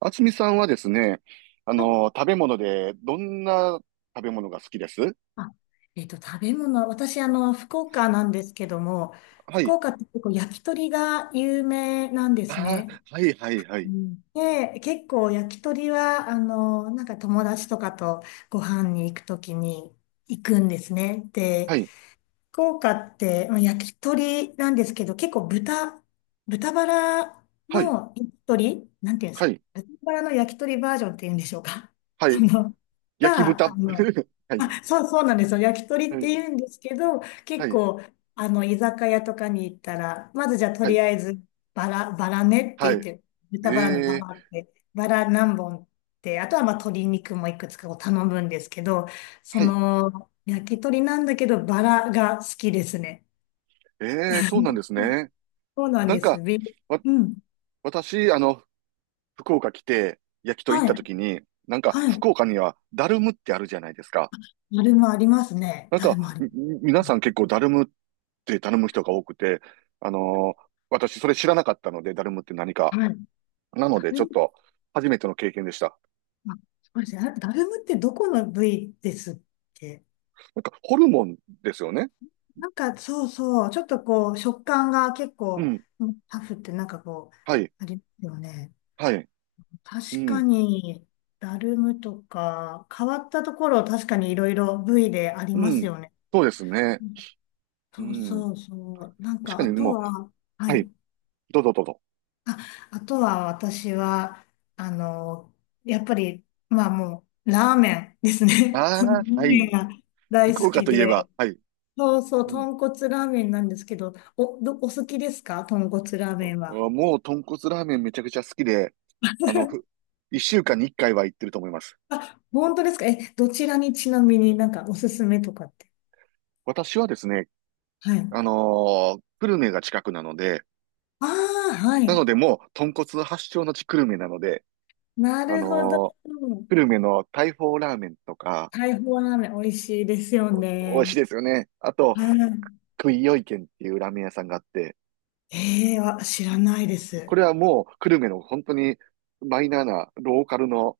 あつみさんはですね、はい。食べ物で、どんな食べ物が好きです？あ、食べ物、私、福岡なんですけども、は福い。岡って結構焼き鳥が有名なんですああ、ね。はい、はい、はうい。ん。で、結構焼き鳥は、なんか友達とかとご飯に行くときに行くんですね。で、はい、福岡って、まあ焼き鳥なんですけど、結構豚バラはい、の焼き鳥、なんていうんではすか、い、豚バラの焼き鳥バージョンっていうんでしょうか。はそい。の、焼きが、あ豚。の、はい、あ、そうなんですよ。焼き鳥っはてい、言うんですけど、は結い、構、居酒屋とかに行ったら、まずじゃあとはりい、あえず、バラ、バラねっはて言っい。て、え豚バラのバえ、ラって、バラ何本って、あとはまあ鶏肉もいくつかを頼むんですけど、そはい。の、焼き鳥なんだけど、バラが好きですね。ええ、そうなんですね。そうなんなんです。か、わ、うん。私、福岡来て、焼き鳥行っはたい。時に、なんか、はい。福岡には、ダルムってあるじゃないですか。だるまありますね。なんだるまか、あります。皆うさん結構ダルムって頼む人が多くて、私それ知らなかったので、ダルムって何か。ん。はい。なのだで、ちょっると、初めての経験でした。ま、あ、そうですね。あ、だるまってどこの部位ですっけ？なんか、ホルモンですよね。なんか、そうそう。ちょっとこう、食感が結う構、ん。うん、タフってなんかこはい。う、ありますよね。はい。う確かん。に、だるむとか、変わったところ、確かにいろいろ部位でありまうすん。よね。そうですね。うそうん。そうそう。なん確か、かあにともう、は、ははい。い。どうぞどうぞ。あ、あとは私は、あの、やっぱり、まあもう、ラーメンですね。あそのあ、ラはーメンい。が大福好岡きといえば、で。はい。そうそう、うん。豚骨ラーメンなんですけど、お好きですか、豚骨ラーあメンは？あもう、豚骨ラーメンめちゃくちゃ好きで、あの、ふ、一週間に一回は行ってると思います。あ、本当ですか？え、どちらに、ちなみに、なんかおすすめとかって。私はですね、はい。久留米が近くなので、ああ、はない。のでもう、豚骨発祥の地久留米なので、なあるほど。のー久留米の大砲ラーメンとか、大砲ラーメン美味しいですよ美味しいね。ですよね。あと、はい。クイヨイ軒っていうラーメン屋さんがあって、ええ、あ、知らないでこす。れはもう、久留米の本当にマイナーなローカルの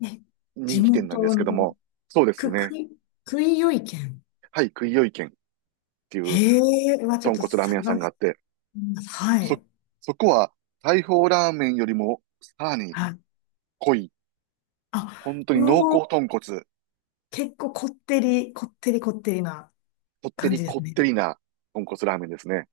ね、人地気店なんで元すけどの、も、そうですく、ね。くい、くいよい県。はい、クイヨイ軒っていうええ、ちょっ豚と骨ラーメン屋さん探がしあってて、みます。はそ、い。そこは、大砲ラーメンよりも、さらにはい。濃い、あ、本当に濃うお厚ー、豚骨。結構こってり、こってりこってりなこって感じりでこすっね。てりな豚骨ラーメンですね。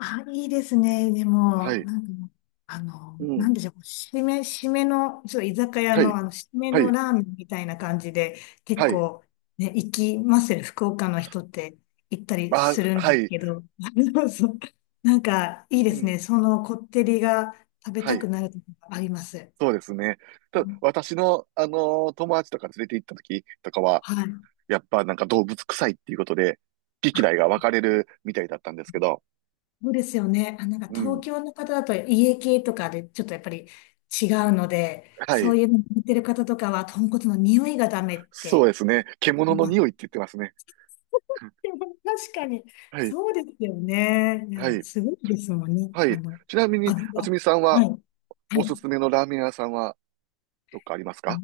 あ、いいですね。ではも、い。なんか、うなん。んでしょう、締めの、ちょっと居酒屋はの、い。締めはのい。ラーメンみたいな感じで、結はい。構、ね、行きますよね、福岡の人って行ったりあ、するんはですい。けど、そう、なんか、いいうですね。ん。そのこってりが食べはたい。くなるときがあります。そうですね。ただ、私の、友達とか連れて行った時とかは、はい。やっぱなんか動物臭いっていうことで、好き嫌いが分かれるみたいだったんですけど。そうですよね。あ、なんかう東ん。京の方だと家系とかでちょっとやっぱり違うので、はそうい。いうの見てる方とかは豚骨の匂いがダメっそうて。ですね。獣のあ、匂いって言ってますね。でも確かに、はい。そうですよね。いはや、い。すごいですもんね。はい。ちなみに、油。渥は美さんは、い。はおすい。すめのラーメン屋さんは、どっかありますあか？の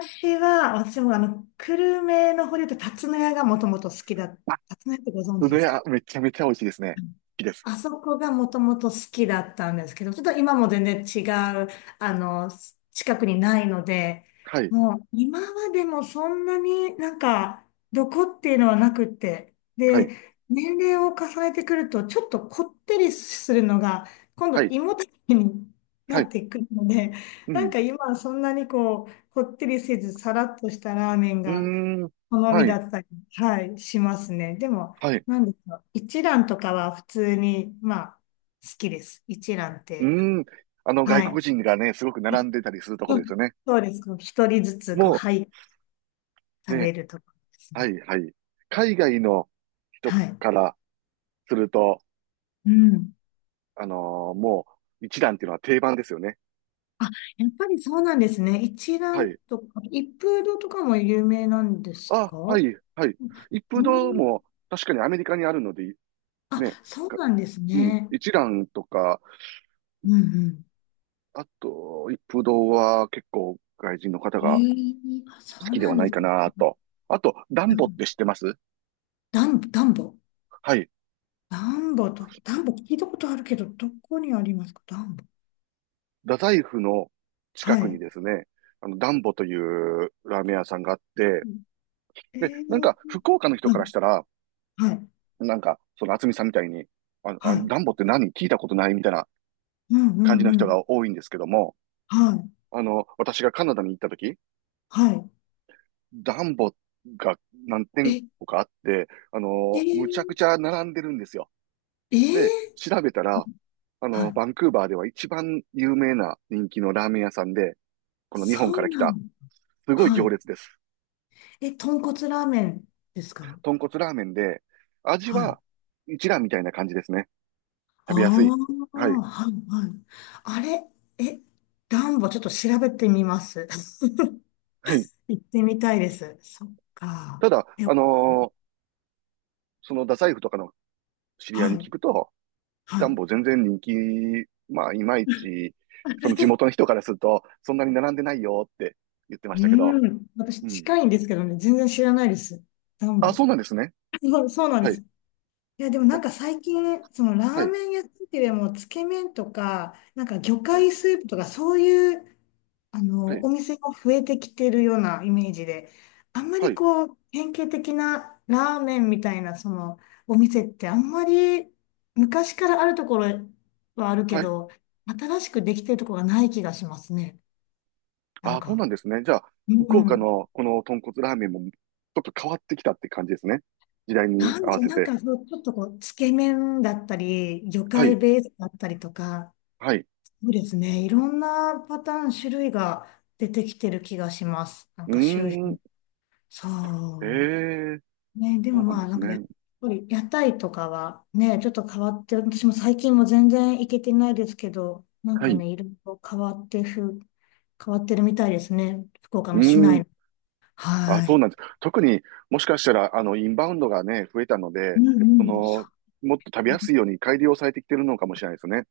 私は、私も久留米の方で言うと、竜田屋がもともと好きだ。竜あ、田屋ってご存そ知でれすか？はめちゃめちゃ美味しいですね。好きです。あそこがもともと好きだったんですけど、ちょっと今も全然違う、あの、近くにないので、はい、もう今までもそんなになんか、どこっていうのはなくって、はで、い、年齢を重ねてくると、ちょっとこってりするのが、今は度い、胃もたれにはなっい、てくるので、うなんん、か今はそんなにこう、こってりせず、さらっとしたラーメンうがーん、好みはい、だったり、はい、しますね。でも、はい、うなんでしょう。一蘭とかは普通に、まあ、好きです。一蘭っーて。ん。外は国い。人がね、すごく並んでたりするとこうろですん。よね。そうです。こう一人ずつ、こう、もはい、う、食ね、べるとかですはね。い、はい。海外の人はかい。らすると、うん。あのーもう、一蘭っていうのは定番ですよね。あ、やっぱりそうなんですね。一は蘭い。とか、一風堂とかも有名なんですあ、はか？い、はい。一う風ん。堂も、確かにアメリカにあるので、あ、ね、そうかなんですうん、ね。一蘭とか、うんうん。あと、一風堂は結構外人の方えがえ、あ、そ好うきでなはんなでいすかなね。と。あと、ダうンボってん。知ってます？ダンボ。はい。ダンボと、ダンボ聞いたことあるけど、どこにありますか、ダンボ。太宰府の近はくにい。ですね、ダンボというラーメン屋さんがあって、えで、なんー、か、福岡の人はい、からしたら、はい、なんか、その、厚みさんみたいに、はい。ダンボって何聞いたことないみたいなうんう感じんのう人ん。が多いんですけども、はい、私がカナダに行った時、はダンボが何い。店え、舗かあって、えむちゃー、くちゃ並んでるんですよ。えで、ー、調べたら、はい。バンクーバーでは一番有名な人気のラーメン屋さんで、この日本そかうら来なの。た、すごいは行い。列です。え、豚骨ラーメンですか？豚骨ラーメンで、味ははい。一蘭みたいな感じですね。あ食べやすい。あ、はい。はい、はい。あれ、え、ダンボちょっと調べてみます。はい。行ってみたいです。そっか。ただ、え、はその太宰府とかの知り合いに聞い、くと、はダい。ンボ全然人気、まあ、いまいち、その地元の人からすると、そんなに並んでないよって言ってましたけど。うん。私うん。近いんですけどね、全然知らないです。暖あ、そ房。うなんですね。そうそうなんではす。い。いや、でもなんかあ最近、そのラはーい。メン屋さんっていうよりも、つけ麺とか、なんか魚はい。介スープとか、そういう、はい。お店も増えてきてるようなイメージで、あんまはりい。こう、典型的なラーメンみたいな、お店ってあんまり、昔からあるところはあるけはい。ど、新しくできてるところがない気がしますね。なあんあ、そうなか。んですね。じゃあ、う福岡ん。のこの豚骨ラーメンもちょっと変わってきたって感じですね。時代になん合でわしょう、せなんて。かそう、ちょっとこう、つけ麺だったり、魚は介い、ベースだったりとか、はい。そうですね、いろんなパターン、種類が出てきてる気がします。なんうーか周辺。ん、えそえ、う。ね、でそもうなんまであ、なすんね。かやっぱり屋台とかはね、ちょっと変わって、私も最近も全然行けてないですけど、なんはかい、ね、いろいろ変わってるみたいですね。福岡うのー市内ん、の。あ、はそうい。なんです。特にもしかしたら、インバウンドがね、増えたのうで、んそうん。の、もっと食べやすいように改良されてきてるのかもしれないですね。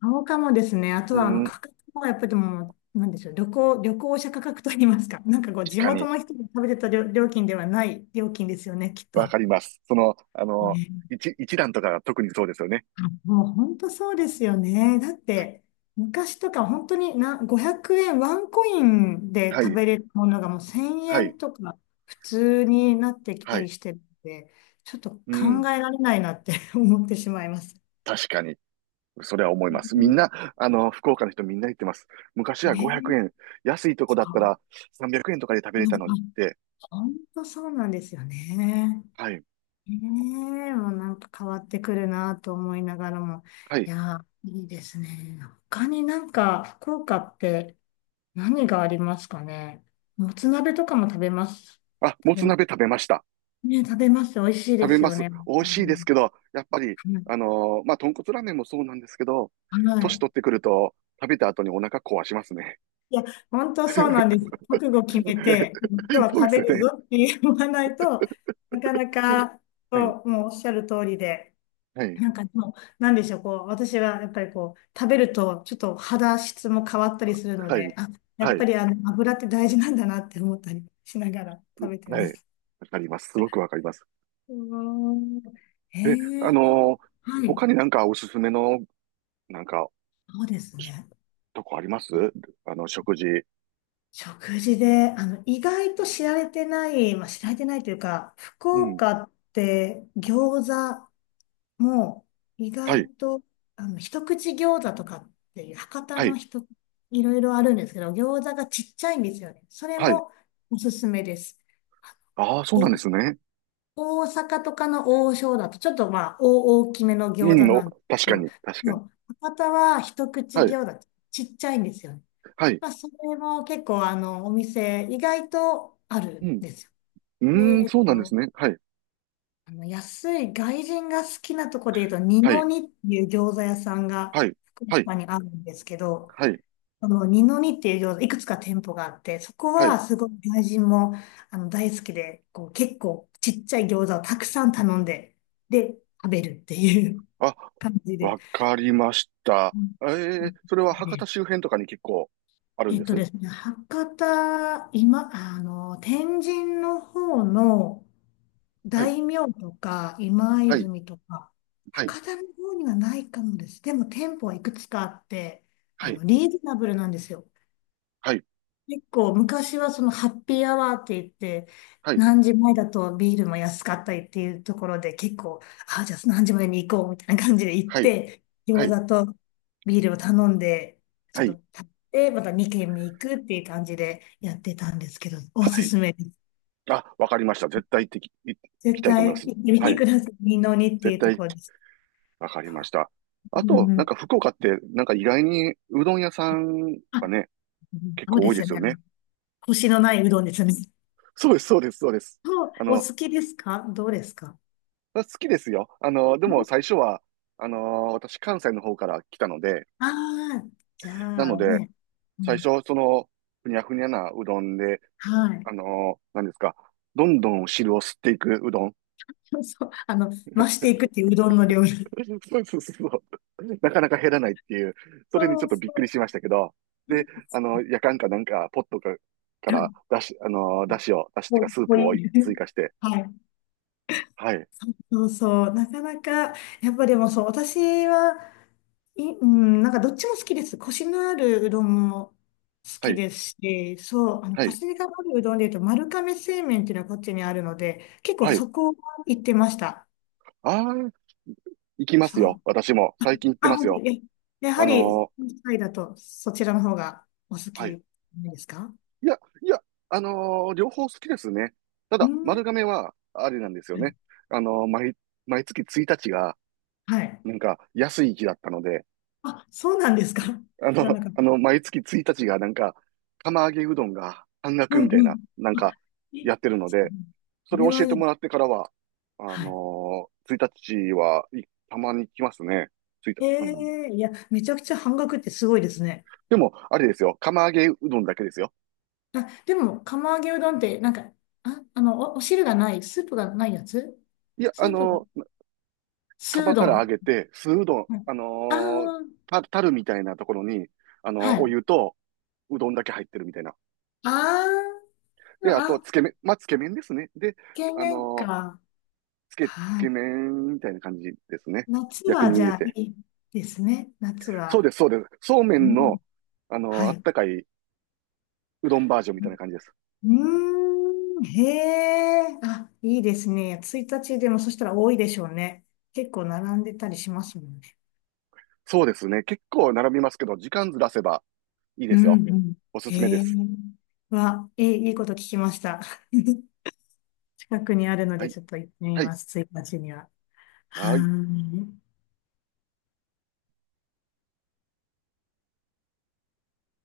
そうかもですね。あとうーは、ん、価格もやっぱりでも、なんでしょう、旅行者価格といいますか、なんかこう、確地か元に、の人が食べてた料料金ではない料金ですよね、きっわと。かります。その、ね、一段とかが特にそうですよね。あ、もう本当そうですよね。だって、昔とか本当にな、500円、ワンコインでは食い、べれるものがもう1000は円い、とか普通になってきはたりい。してるんで、ちょっと考うん、えられないなって 思ってしまいます。確かに。それは思いうます。みんん。な、福岡の人みんな言ってます。昔は500ね、円、安いとこだったそら300円とかで食べれたのにっう、て、本当そうなんですよね。はい、ねえ、もうなんか変わってくるなと思いながらも。はい。いやー、いいですね。他になんか福岡って何がありますかね。もつ鍋とかも食べます。あ、も食べ、つ鍋食べました。ね、食べます。美味しい食でべすまよす。ね。美味食しいべですまけど、やっぱり、す。は豚骨ラーメンもそうなんですけど、い。は年取っいてくると、食べた後にお腹壊しますね。いや、本当そうなんです。覚悟決めて、今日はそうで食すべよるね。ぞって言わないとなかなはい、か、はい、そう、もうおっしゃる通りで。はい、なんかでも、なんでしょう、こう、私はやっぱりこう、食べるとちょっと肌質も変わったりするので、あ、やはっぱい、り油って大事なんだなって思ったりしながら 食べてはい。ます。わかります。すごくわかります。うーん。へえ、え、は他にい。なんかおすすめの、なんかそうですね。とこあります？食事。食事で、意外と知られてない、まあ、知られてないというか、福うん。岡って餃子もう意は外い。と、一口餃子とかっていう博多はのい。人、いろいろあるんですけど、餃子がちっちゃいんですよね。それはい。もおすすめです。ああ、そうなお、んですね。大阪とかの王将だと、ちょっとまあ、大大きめのう餃子ん、お、なんです確けかど、に。確かに。もう博多は一口はい。餃子ちっちゃいんですよね。はい。まあ、それも結構、お店、意外とあるうんん。ですよ。で、うーん、そうなんですね。はい。安い外人が好きなとこで言うと、二はのい。二っていう餃子屋さんがはい。福はい。岡にあるんですけど、はい。その二の二っていう餃子、いくつか店舗があって、そこはい。はすごい外人も大好きで、こう結構ちっちゃい餃子をたくさん頼んで、で、食べるっていう あ、感じで。わかりました。うん。ええ、それは博多で、周辺とかに結構あるんえっでとす？ですね、博多、今、天神の方の、はい。大名とか、今はい。泉とか、はい。高田の方にはないかもです。でも店舗はいくつかあって、はい。リーズナブルなんですよ。はい。結構昔はそのハッピーアワーって言って、はい。何時前だとビールも安かったりっていうところで結構、あ、じゃあ何時までに行こうみたいな感じで行っはい。て、は餃い。子とビールを頼んで、ちはょっい。と食べて、また2軒目行くっていう感じでやってたんですけど、おはすい。すめです。あ、わかりました。絶対行ってき、行行き絶たいと思い対ま行す。ってみはてい。ください。二の二って絶いうと対。ころです。わかりましうた。あんうと、なんん。か福岡って、なんか意外にうどん屋さんあ、がね、結そう構で多いですよすよね。ね。コシのないうどんですね。そうです、そうです、そうです。そう、あおの、好きですかどうですか？好きですよ。でも最初は、私関西の方から来たので、ああー、じゃなあので、ね。う最ん、初、その、ふにゃふにゃなうどんで、はい。何ですか、どんどん汁を吸っていくうどん。そうそう、増していくっていううどんの料理。そうそうそうそう。なかなか減らないっていう、それにちょそっうとびっそくりう。しましたけど、で、やかんかなんか、ポットか、かはらい。出し、出汁を、出汁っていうか、スーもうプいをい。追加して、はい。はい、そうそう。なかなか、やっぱでもそう、私は、うん、なんかどっちも好きです。コシのあるうどんも好はきい、ですし、そう、はコい、シがあるうどんで言うと、丸亀製麺っていうのはこっちにあるので、結構はい。そこは行ってました。ああ、行きまそすよ。う。私も。最近行ってあ、ます本当よ。に。やはあり、のー関イだとそちらの方がお好はきい。なんですか？いや、いや、両方好きですね。たうだ、ん。は丸亀は、あれなんですよね。い。あのー毎、毎月1日が、はい。なんか、安い日だったので、あ、そうなんですか？ 知らなかっ毎月1日がなんか、釜揚げうどんが半た。額うみたんいうな、ん。なんあ、か、えやってるので、こそれれをは教えいてい。もらってからは、はい。1日は、たまに来ますね。ついた、えうん。え、いや、めちゃくちゃ半額ってすごいですね。でも、あれですよ。釜揚げうどんだけですよ。あ、でも、釜揚げうどんって、なんか、あ、お汁がない、スープがないやつ、いや、スープ、ス釜ードから揚ン。げて、酢うどん、はい。あー、あ、たるみたいなところに、はい。おあ湯とうどんだけ入ってるみたいな。あ、で、あと、あ、つけ麺、まあ、つけ麺ですね。で、懸あ念のか。つはけい。麺みたいな感じですね。夏薬は味じ入れゃあいて。いですね。夏そうは。です、そうです。そうめうんん、の、はあい。っうたかいうどんバージョンみたいな感じです。ーん、へえ、あ、いいですね。1日でもそしたら多いでしょうね。結構並んでたりしますもんね。そうですね。結構並びますけど、時間ずらせばいいでうすよ。ん、うん。おすすめでへえ、す。いいこと聞きました。近くにあるのはで、い、ちょっと行ってみはい。ます、1日には。ははい。ーい。